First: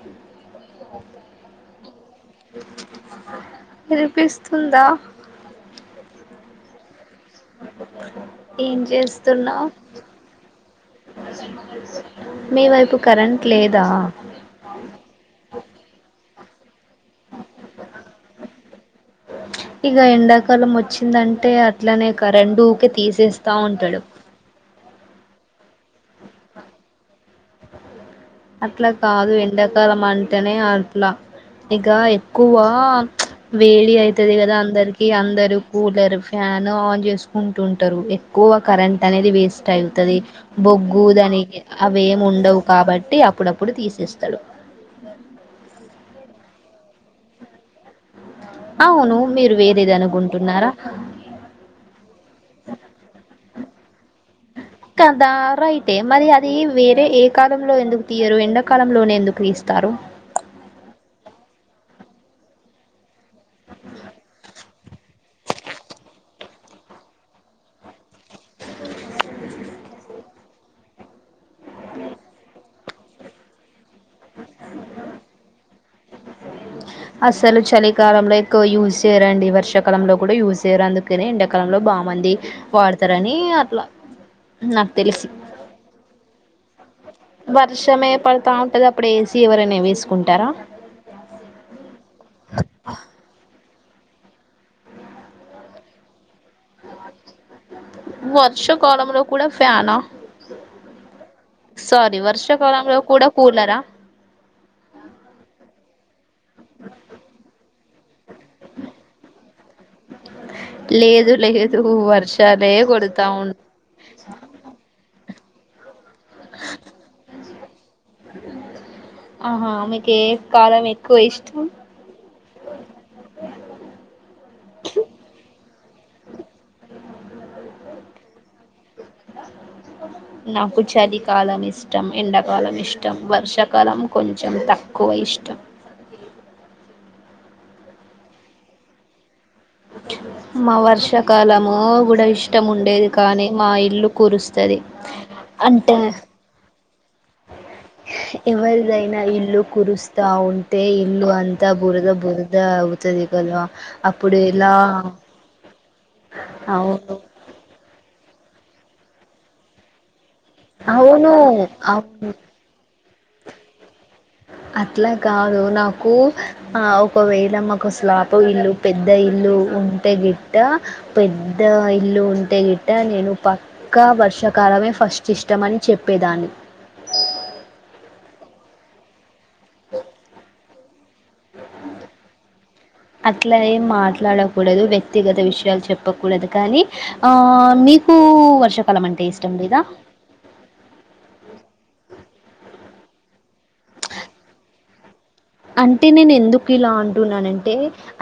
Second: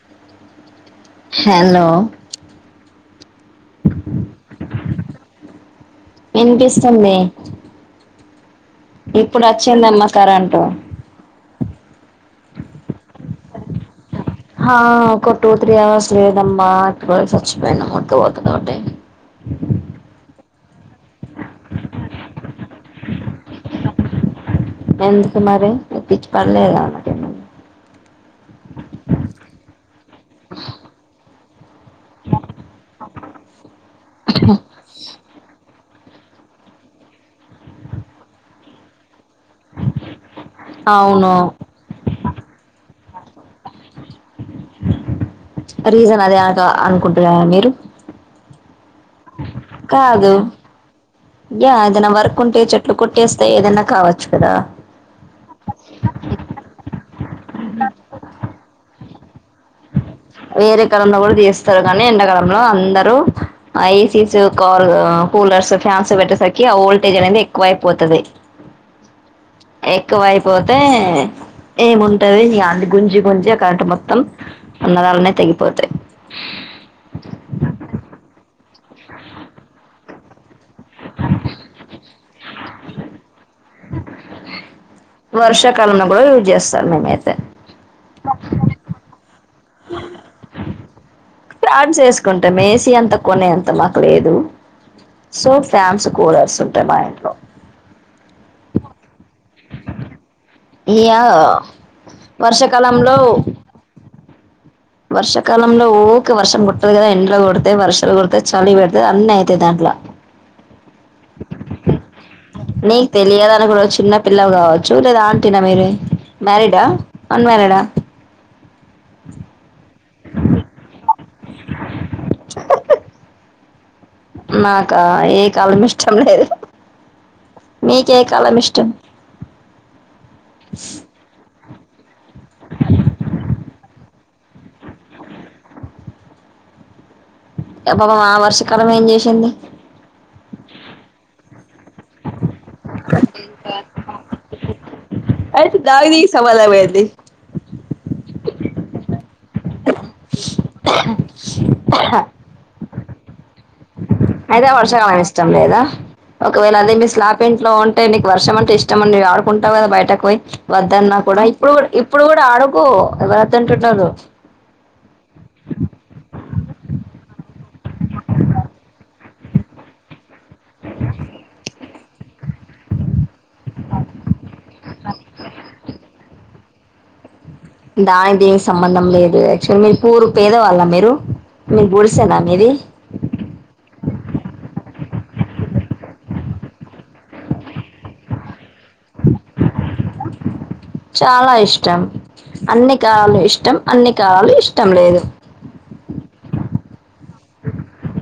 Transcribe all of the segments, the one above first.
అ hello వినిపిస్తుందా వినిపిస్తూ ది ఏం చేస్తున్నావు్ కరెంటు మీ వైపు కరెంట్ లేదా హ ఒక టూ త్రీ అవర్స్ లేదమ్మా ఇప్పుడ స్చ్చిపో ముకి పోతుంది ఒకటే ఇక ఎండాకాలం వచ్చిందంటే అట్లనే కరెం ఊకే తీసేస్తా ఉంటాడు ఎందుకు మరి ఎప్పి పళదాన్న అట్లా కాదు ఎండాకాలం అంటేనే అట్లా ఇక ఎక్కువ వేడి అయితది కదా అందరికి అందరు కూలర్ ఫ్యాన్ ఆన్ చేసుకుంటుంటారు ఎక్కువ కరెంట్ అనేది వేస్ట్ అవుతుది బొగ్గు అవును దానికి అవి ఏమి ఉండవు కాబట్టి అప్పుడప్పుడు తీసేస్తాడు రీజన్ అదే అక అనుకుంటున్న మీరు అవును మీరు వేరేది కాదు అనుకుంటున్నారా అదనా వర్క్ ఉంటే చెట్లు కొట్ పట్టేస్తే ఏదైనా కావచ్చు కదా కదా రైటే మరి అది వేరే ఏ కాలంలో ఎందుకు తీయరు ఎండాకాలంలోనే ఎందుకు అందుక్రస్తారు వేరే కాలంలో కూడా తీస్తారు కానీ ఎంకాలంలో అందరుూ ఆ ఏసీస్ కాల్ కూలర్స్ ఫ్యాన్స్ పెట్టేసరికి ఆ వోల్టేజ్ అనేది ఎక్కువ అయిపోతుది ఎ వైపు పోతే ఏముంటది న అంది గుంజి గుంజి అక్కంట మొత్తం తంగపోదు చేేరాడి వర్షకాలం కూడా యూస్యారు అందుకనే ఎండాకాలంలో బా మంది వాడతారని అట్లా వర్షాకాలన కూడా యజ్ చేస్తారు వర్షమ ఏే పడుతా ఉంటది అప్పుడు ఏసీ ఎవరైనా వేసుకుంటారా ఫాడ్స్ వేసుకుంటాం మేసిీ అంత కొనే అంత మాకు లేదు సో ఫ్యామ్స్ కూలర్స్ ఉంటాయి మా ఇంట్లో వర్షాకాలంలో కూడా ఫ్యానా ఇగ సారీ వర్షాకాలంలో కూడా కూలరా వర్షకాలంలో ఓరిే వర్షం కుట్టదు కదా ఇండ్లో కొడితే వర్షాలు కుడితే చలి పెడితే అన్ని అయితయి దాంట్లో అట్లా లేదు లేదు వర్ష నీకు తెలియదాని కూడా చిన్న పిల్లవ కావచ్చు లేదా ఆంటీ నా మీరే మ్యారిడ్ అన్ మ్యారిడా ఆహా మీకు కాలం ఎక్కువ ఇష్టం హహ నాకా ఏ కవాలం ఇష్టం లేదు మీక కాలం ఇష్టం నాకు చలి కాలని ఇష్టం ఇష్టం ఎండాకాలం ఇష్టం వర్షాకాలం కొంచెం తక్కువ ఇష్టం పాబ ఆ వర్షకాలం ఏం చేసింది మో కూడా ఇష్టం ఉండేది కానీ మా ఇల్లు కురుస్తుంది ఆయితే నాా నీ సవాాలవ అది ఎవరిదైనా ఇల్లు కురుస్తా ఉంటే ఇల్లు అ ద్ద బురుద బురుద ఉఊతుదిగలు అయితే వర్షకమైన ఇష్టం లేదా ఒకవేళ అదే మీ అవును స్లాప్ ఇంట్లో ఉ అంటేీ వర్షం అంటే ఇష్టమండి ఆడుకుంటావు కా బయటకు పోయి వద్దన్నా అవును కూడా ఇప్పుడు కూడా ఇప్పుడు అవును కూడా ఆడుకో ఎవరైతే అంటున్నారు అట్లా కాదు నాకు ఆ ఒకవేళ మాకు శ్లాప ఇల్లు పెద్ద ఇల్లు ఉంటే గిట్ట పెద్ద ఇల్లు ఉంటే గిట్ట నేను పక్కా వర్షాకాల మమే ఫస్ట్ ఇష్టం అని చెప్పేదాన్ని దానికి దేనికి సంబంధం లేదు యాక్చువ మీరు కూరు పేదే వాళ్ళం మీరు మీరు గలిసేనా మీది అట్లా ఏం మాట్లాడకూడదు వ్యక్తిగత విషయాలు చెప్పకూడదు కానీ ఆ మీకు వర్షాకాలం అంటే ఇష్టం లేదా చాలా ఇష్టం అన్ని కాలాలు ఇష్టం అంటే నేను ఎందుకు ఇలా అంటున్నాను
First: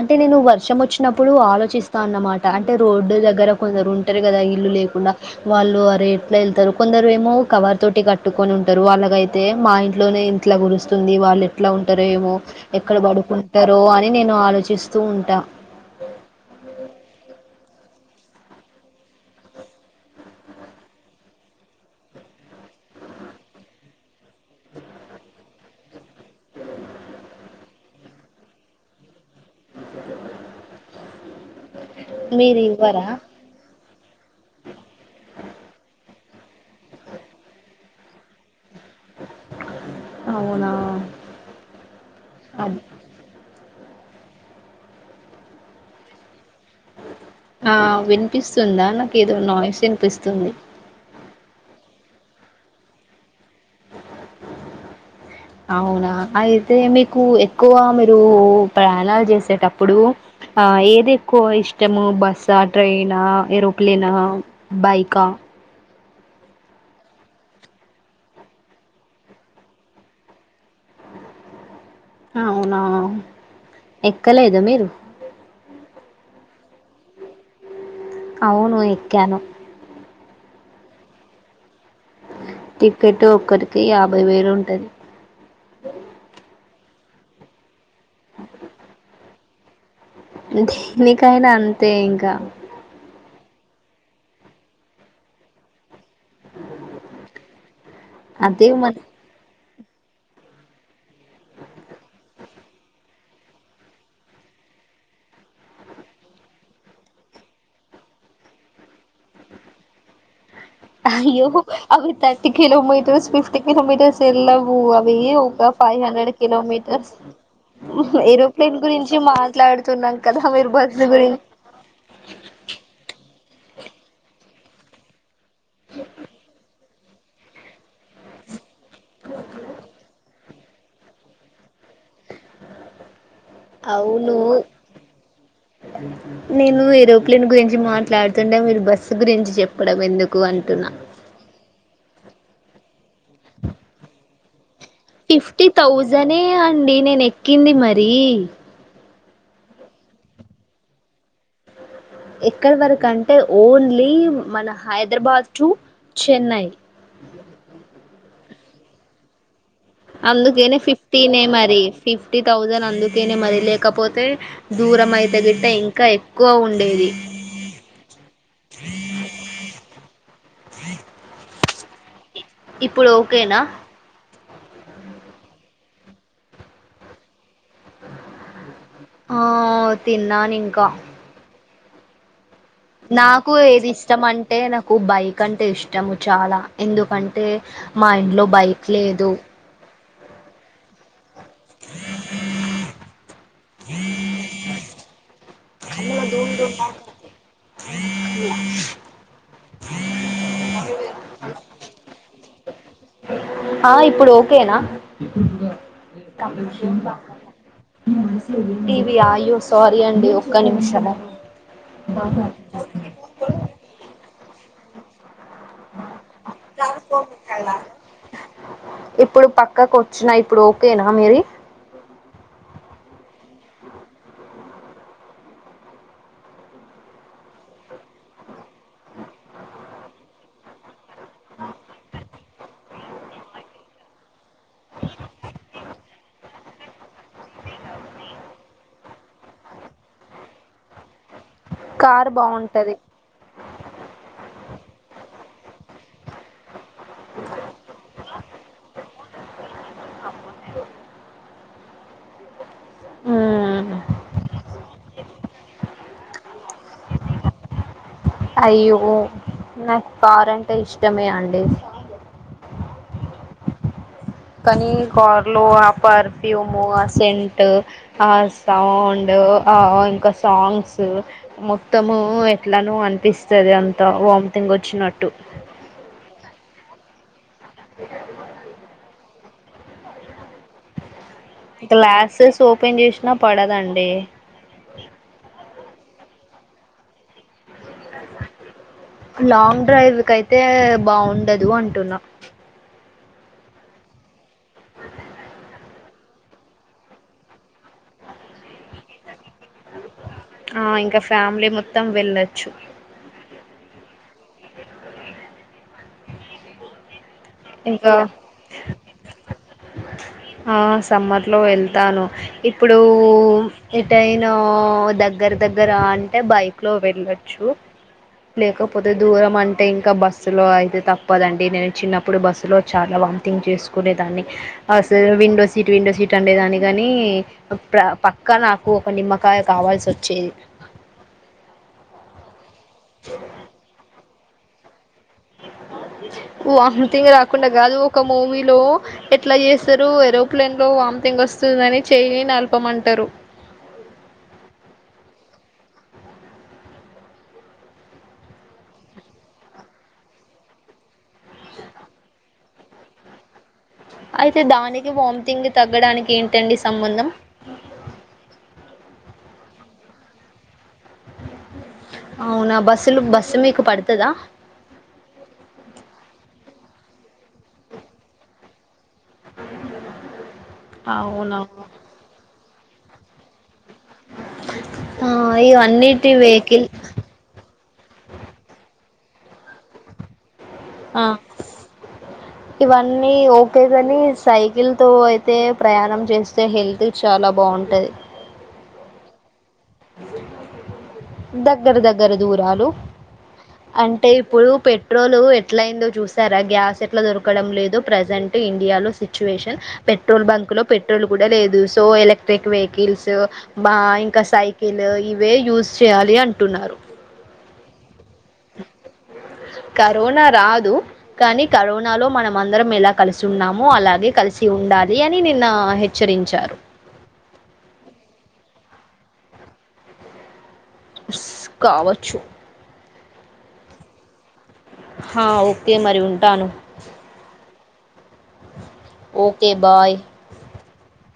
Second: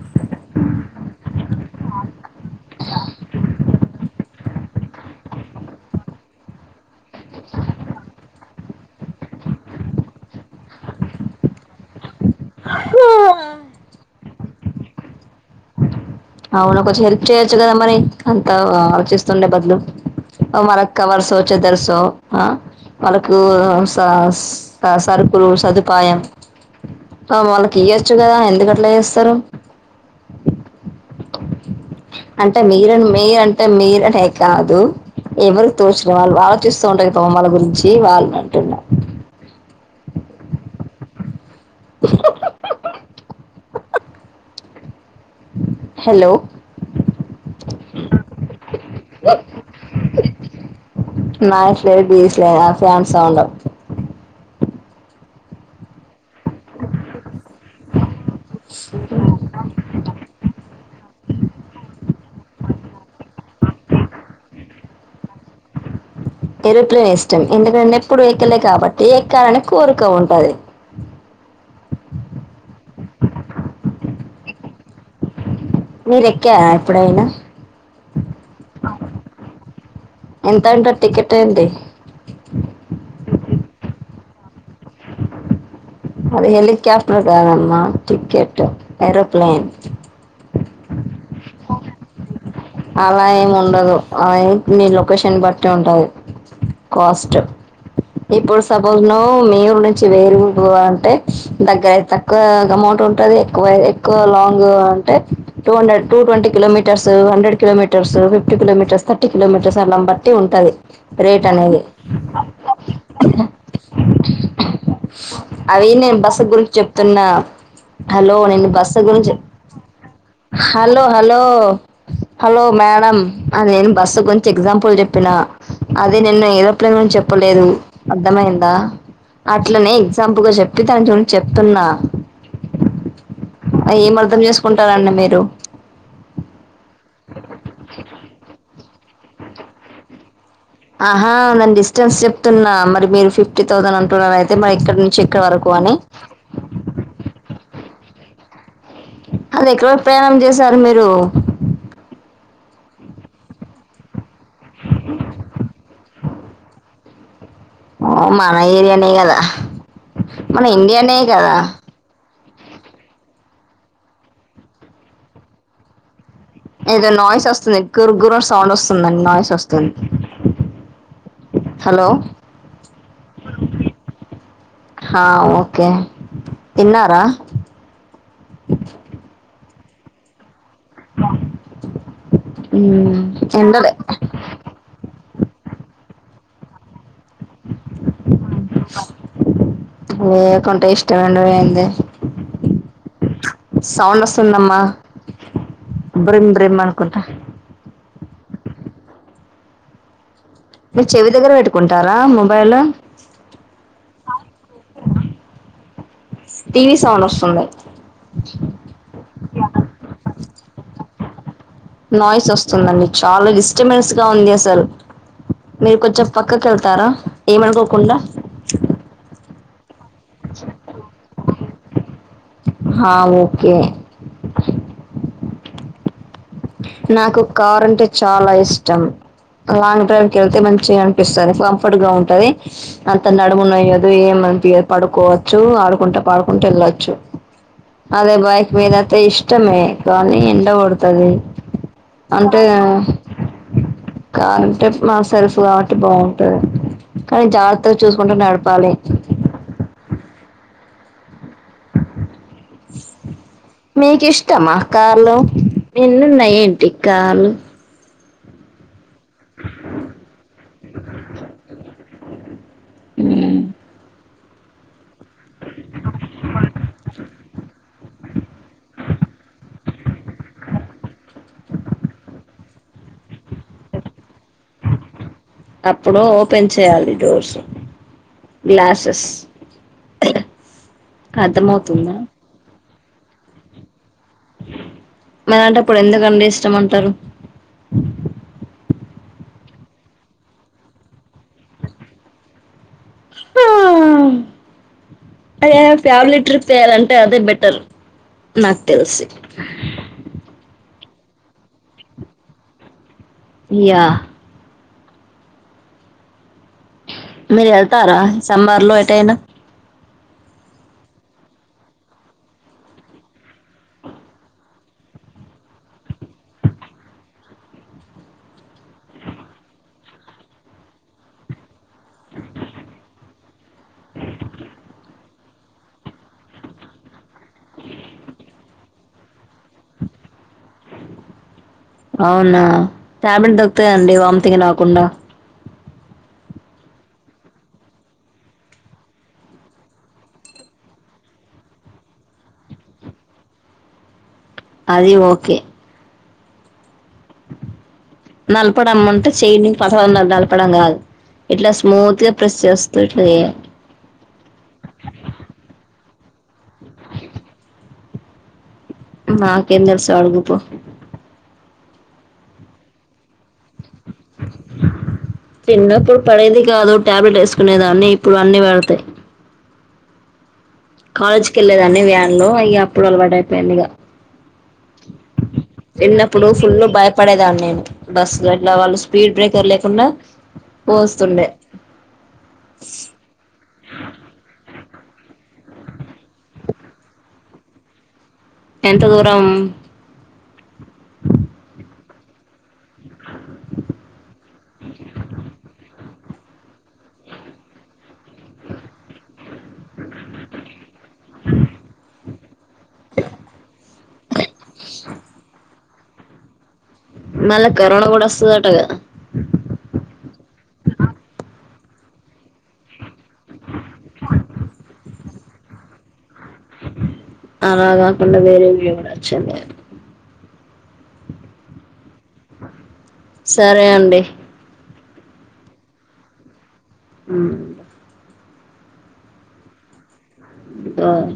అంటే నేను వర్షం వచ్చినప్పుడు ఆలోచిస్తా అన్నమాట అంటే రోడ్డు దగ్గర కొందరు ఉంటారు కదా ఇల్లు లేకుండా వాళ్ళు అ రే ఎట్లా ఏళ్తారు కొందరు ఏమో కవర్ తోటి కట్టుకొని ఉంటారు వాళ్ళగయితే మా ఇంట్లోనే ఇంట్లా గురుస్తుంది వాళ్ళు ఎట్లా ఉంట ఉంటారేమో ఎక్కడ ఆ పడుకుంటారో అని నేను ఆలోచిస్తూ ఉండ వచ్చు కదా మరి అంత ఆలోచిస్తుండే బదులు అ మనక్కవాల్సి సోచ్చేది తెల్సు ఆ వాళ్ళకు సరుకులు సదుపాయం ఆ మనకి ఇయొచ్చు కదా ఎందుకట్లా చేస్తారు అంటే మీరు ఇవ్వరా? మీరని అంటే మీరనే కాదు ఎవరు తోచి ఇగ వాళ్ళు ఆలోచిస్తూ ఉంటే ఇగ వాళ్ళ గురించి వాళ్ళు అంటున్నారు అవునా అది హాలో ఆ వినిపిస్తుందా నాకు ఏదో నాయిస్ వినిపిస్తుంది నా ఫ్లేట్ తీసలే ఫ్యాన్ సౌండ్ అవునా అయితే మీకు ఎక్కువ మీరు ప్రయాణాలు చేసేటప్పుడు ఆ ఏది ఎక్కువ ఇష్టము బస్సా, ట్రైనా, ఏరోప్లేనా, బైకా ఎరోప్లేన్ ఇష్టం ఎందుకంటే ఎప్పుడు ఎక్కలే కాబట్టి ఎక్కాలని కోరిక ఉంటది అవునా ఎక్కలేదా మీరు మీరు ఎక్కరా ఎప్పుడైనా అవును ఎక్కాను ఎంత అంటారు టికెట్ ఏంటి టిక్కెట్ ఒక్కరికి యాభై వేలు ఉంటది అది హెలికాప్టర్ కాదమ్మా టికెట్ ఏరోప్లేన్ దేనికైనా అంతే ఇంకా అలా ఏమి ఉండదు అ మీ లొకేషన్ బట్టి ఉంటది కాస్ట్ ఇప్పుడు అదే మన సపోజ్ ఇక్కడ నుంచి వేరుగా పోవాలంటే దగ్గరయితే తక్కువ అమౌంట్ ఉంటది లాంగ్ అయితే ఎక్కువ అమౌంట్ ఉంటది అంటే two hundred two twenty kilometres hundred kilometres fifty kilometres kilometres బట్టి ఉంటది అయ్యో అవి థర్టీ కిలోమీటర్స్, ఫిఫ్టీ కిలోమీటర్స్ ఎల్లాము అవి ఇంకా అవి ఫైవ్ నేను హండ్రెడ్ బస్సు గురించి కిలోమీటర్స్ చెప్తున్నా హలో నేను ఏరోప్లేన్ బస్సు గురించి మాట్లాడుతున్నాం కదా మీరు బస్ గురించి ఓ మేడం అ నేను బస్సు గురించి ఎగ్జాంపుల్ చెప్పిన అది నిన్న ఏదో ను గురించి చెప్పలేదు అర్థమైందా అట్లనే ఎగ్జాంపుల్ గా చెప్ప దాని గురించి చెప్తున్నా ఏం అవును అర్థం చేసుకుంటారండి మీరు నేను ఏరో ప్లేన్ గురించి మాట్లాడుతుండే మీరు బస్సు గురించి చెప్పడం ఎందుకు అంటున్నా ఆహా నేను డిస్టెన్స్ చెప్తున్నా మరి మీరు ఫిఫ్టీ థౌసండ్ అంటున్నారు అయితే మరి ఇక్కడ నుంచి ఇక్కడ ఫిఫ్టీ వరకు అని థౌజండే అండి నేను ఎక్కింది మరి అది ఎక్కడి వరకు ప్రయాణం చేసారు మీరు లేదు మన హైదరాబాద్ టు చెన్నై ఓ మన ఏరియానే గదా అందుకనే ఫిఫ్టీనేే మరి ఫిఫ్టీ థౌజండ్ అందుకనే మరి లేకపోతే దూరం అయితే గిడ్డ ఇంకా ఎక్కువ ఏదో ఉండేది నాయిస్ వస్తుంది గురు గుర సౌండ్ వస్తుందండి నాయిస్ వస్తుంది హలో ఇప్పుడు ఓకే నా హా ఓకే తిన్నారా ఆ తిన్నాను ఇంకా మ్మ్ నాకు ఏది ఎండలే ఇష్టం అంటే నాకు బైక్ అంటే ఇష్టము చాలా ఎందుకన్ టే మా ఇంట్లో బైక్ లేదు నే కంటే ఇస్ట్ రొండు వేలుది సౌండ్ వస్తుందమ్మా బ్రిమ్ బ్రిమ్ అనుకుంటా ద మీ చెవి దగ్గర పెట్టుకుంటారా మొబైల్ ఆ ఇప్పుడు ఓకేనా టీవీ సౌండ్ వస్తుంది టీ వీ ఆ అయ్యో సారీ అండి ఒక్క నిమిషము నాయిస్ వస్తుందండి చాలా డిస్టబెన్స్ గా ఉంది అసలు మీరు కొంచెం పక్కకి వెళ్తారా ఏమనుకోకుండా క్క కు వచ్చిన ఇప్పుడు ఓకేనా మీది కే నాకు కార్ అంటే చాలా ఇష్టం లాంగ్ డ్రైవ్ వెళ్తే మంచిగా ఉన్ పిస్తది కంఫర్ట్ గా ఉంటది అంత నడుము నయ్యదు ఏం నా య్యదు పడుకోవచ్చు ఆడుకుంటే పాడుకుంటే వెళ్ చ్చు అదే బైక్ మీదంత ఇష్టమే కానీ ఎండ కొడతది కారు బాగుంటది కారుంటే మా సరుఫ కాబట్టి బాగుంటది కానీ జాగ్రత్తగా చూసుకుంటూ నడపాలి బ మ్మ్ మీకు ఇష్టం ఆ కార్లు ఎన్నున్నాయ్ ఏంటి కాళ్లు అయ్యో నాకు కారంటే ఇష్టమే అండి మ్మ్ కానీ కార్లు ఆ పర్ఫ్యూము ఆ సెంట్ ఆ సౌండ్ ఆ ఇంకా సాంగ్స్ స్ మొత్తము ఎట్లానో అనిపిస్తది అంత వామిటింగ్ వచ్చినట్టు అప్పుడు ఓపెన్ చేయాలి డోర్స్ గ్లాసెస్ అర్థంమవుతుందా పెన్ చేసినా పడదండి మరంటప్పుడు ఎందుకండి ఇష్టమంటారు లాంగ్ డ్రైవ్కు అయితే బాగుండదు అంటున్నా ఆ ఏ ఫ్యామిలీ ట్రిప్ ఎయ్యాలంటే అదే బెటర్ నాకు తెలిసి ఆ ఇంకా ఫ్యామిలీ మొత్తం వెళ్ళొచ్చు ఇగ మీరు ఇంకా వెళ్తారా సమ్మర్లో ఎటైనా ఆ సమ్మర్లో వెళ్తాను ఇప్పుడు ఎటైనా లో దగ్గర దగ్గర అంటే బైక్ లో వెళ్ళొచ్చు లేకపోతే దూరం అంటే ఇంకా బస్సు లో అయితే తప్పదండి నేను చిన్నప్పుడు బస్సు లో చాలా వంతింగ్ చేసుకునే దాన్ని అస్సల్ విండో సీట్ విండో సీట్ అండే దాన్ని కాని ప్ర పక్కా నాకు ఒక నిమ్మకాయ కావ వాయిస్ వచ్చేది. అవునా ట్యాబ్లెట్ దొక్కుతాయండి వామిథీంగ్ రాకుండా. వామ్థంగ్ రాకుండా కాదు ఒక మూవీలో ఎట్లా చేస్తారు ఏరోప్లేన్ లో వామ్. వాంతిం కొస్తుందని చేయి నలపమంటారు. అది ఓకే. నలపడంమంటే చెయ్యిని పతన్నాలు నలపడం కాదు. ఇట్లా స్మూత్గా ప్రెస్ చేస్తారే. అయితే దానికి వామిటింగ్ తగ్గడానికి ఏంటండి సంబంధం. మాకేం తెలుసు అడుగూపో. అవునా బస్సులు బస్సు మీకు పడుతు. చిన్నప్పుడు పడేది. కాదు టాబ్లెట్ వేసుకునేదాన్ని ఇప్పుడు అన్ని పెడతాయి. కాలేజ్కి అవునవును వెళ్ళలేదాన్ని వ్యాన్ లో అయ్య అప్పుడు అలవాటు అయిపోయింది ఇక. ఆ ఇవన్నిటి చిన్నప్పుడు ఫుల్ వెహికల్ భయపడేదాన్ని నేను బస్సు ఎట్లా వాళ్ళ. స్పీడ్ బ్రేకర్ లేకుండా. ఆహ్ పోస్తుండే ఇవన్నీ ఓకేగాని సైకిల్ తో అయితే. ప్రయాణం చేస్తే హెల్త్ చాలా బాగుంటది. ఎంత దూరం. దగ్గర దగ్గర దూరాలు. అంటే ఇప్పుడు పెట్రోల్ ఎట్లా అయిందో చూసారా గ్యాస్ ఎట్లా దొరకడం లేదు. ప్రజెంట్ ఇండియాలో సిచ్యువేషన్ పెట్రోల్ బంక్ లో పెట్రోల్ కూడా లేదు సో ఎలక్ట్రిక్ వెహికల్. రిల్స్ బ ఇంకా సైకిల్ ఇవే యూజ్ చేయాలి అంటున్నారు. మళ్ళ కరోనా కూడా వస్. కరోనా రాదు కానీ. కరోనా లో మనం అందరం ఎలా కలిసి ఉన్నాము అలాగే కలిసి ఉండాలి అని నిన్న హె. అలాగా కాకుండా వేరెవి కూడాచేయొచ్చండి. స్ కావచ్చు. సరే అండి. ఆహ్ ఓకే మరి ఉంటాను. ఉమ్. Okay bye. ఆహ్.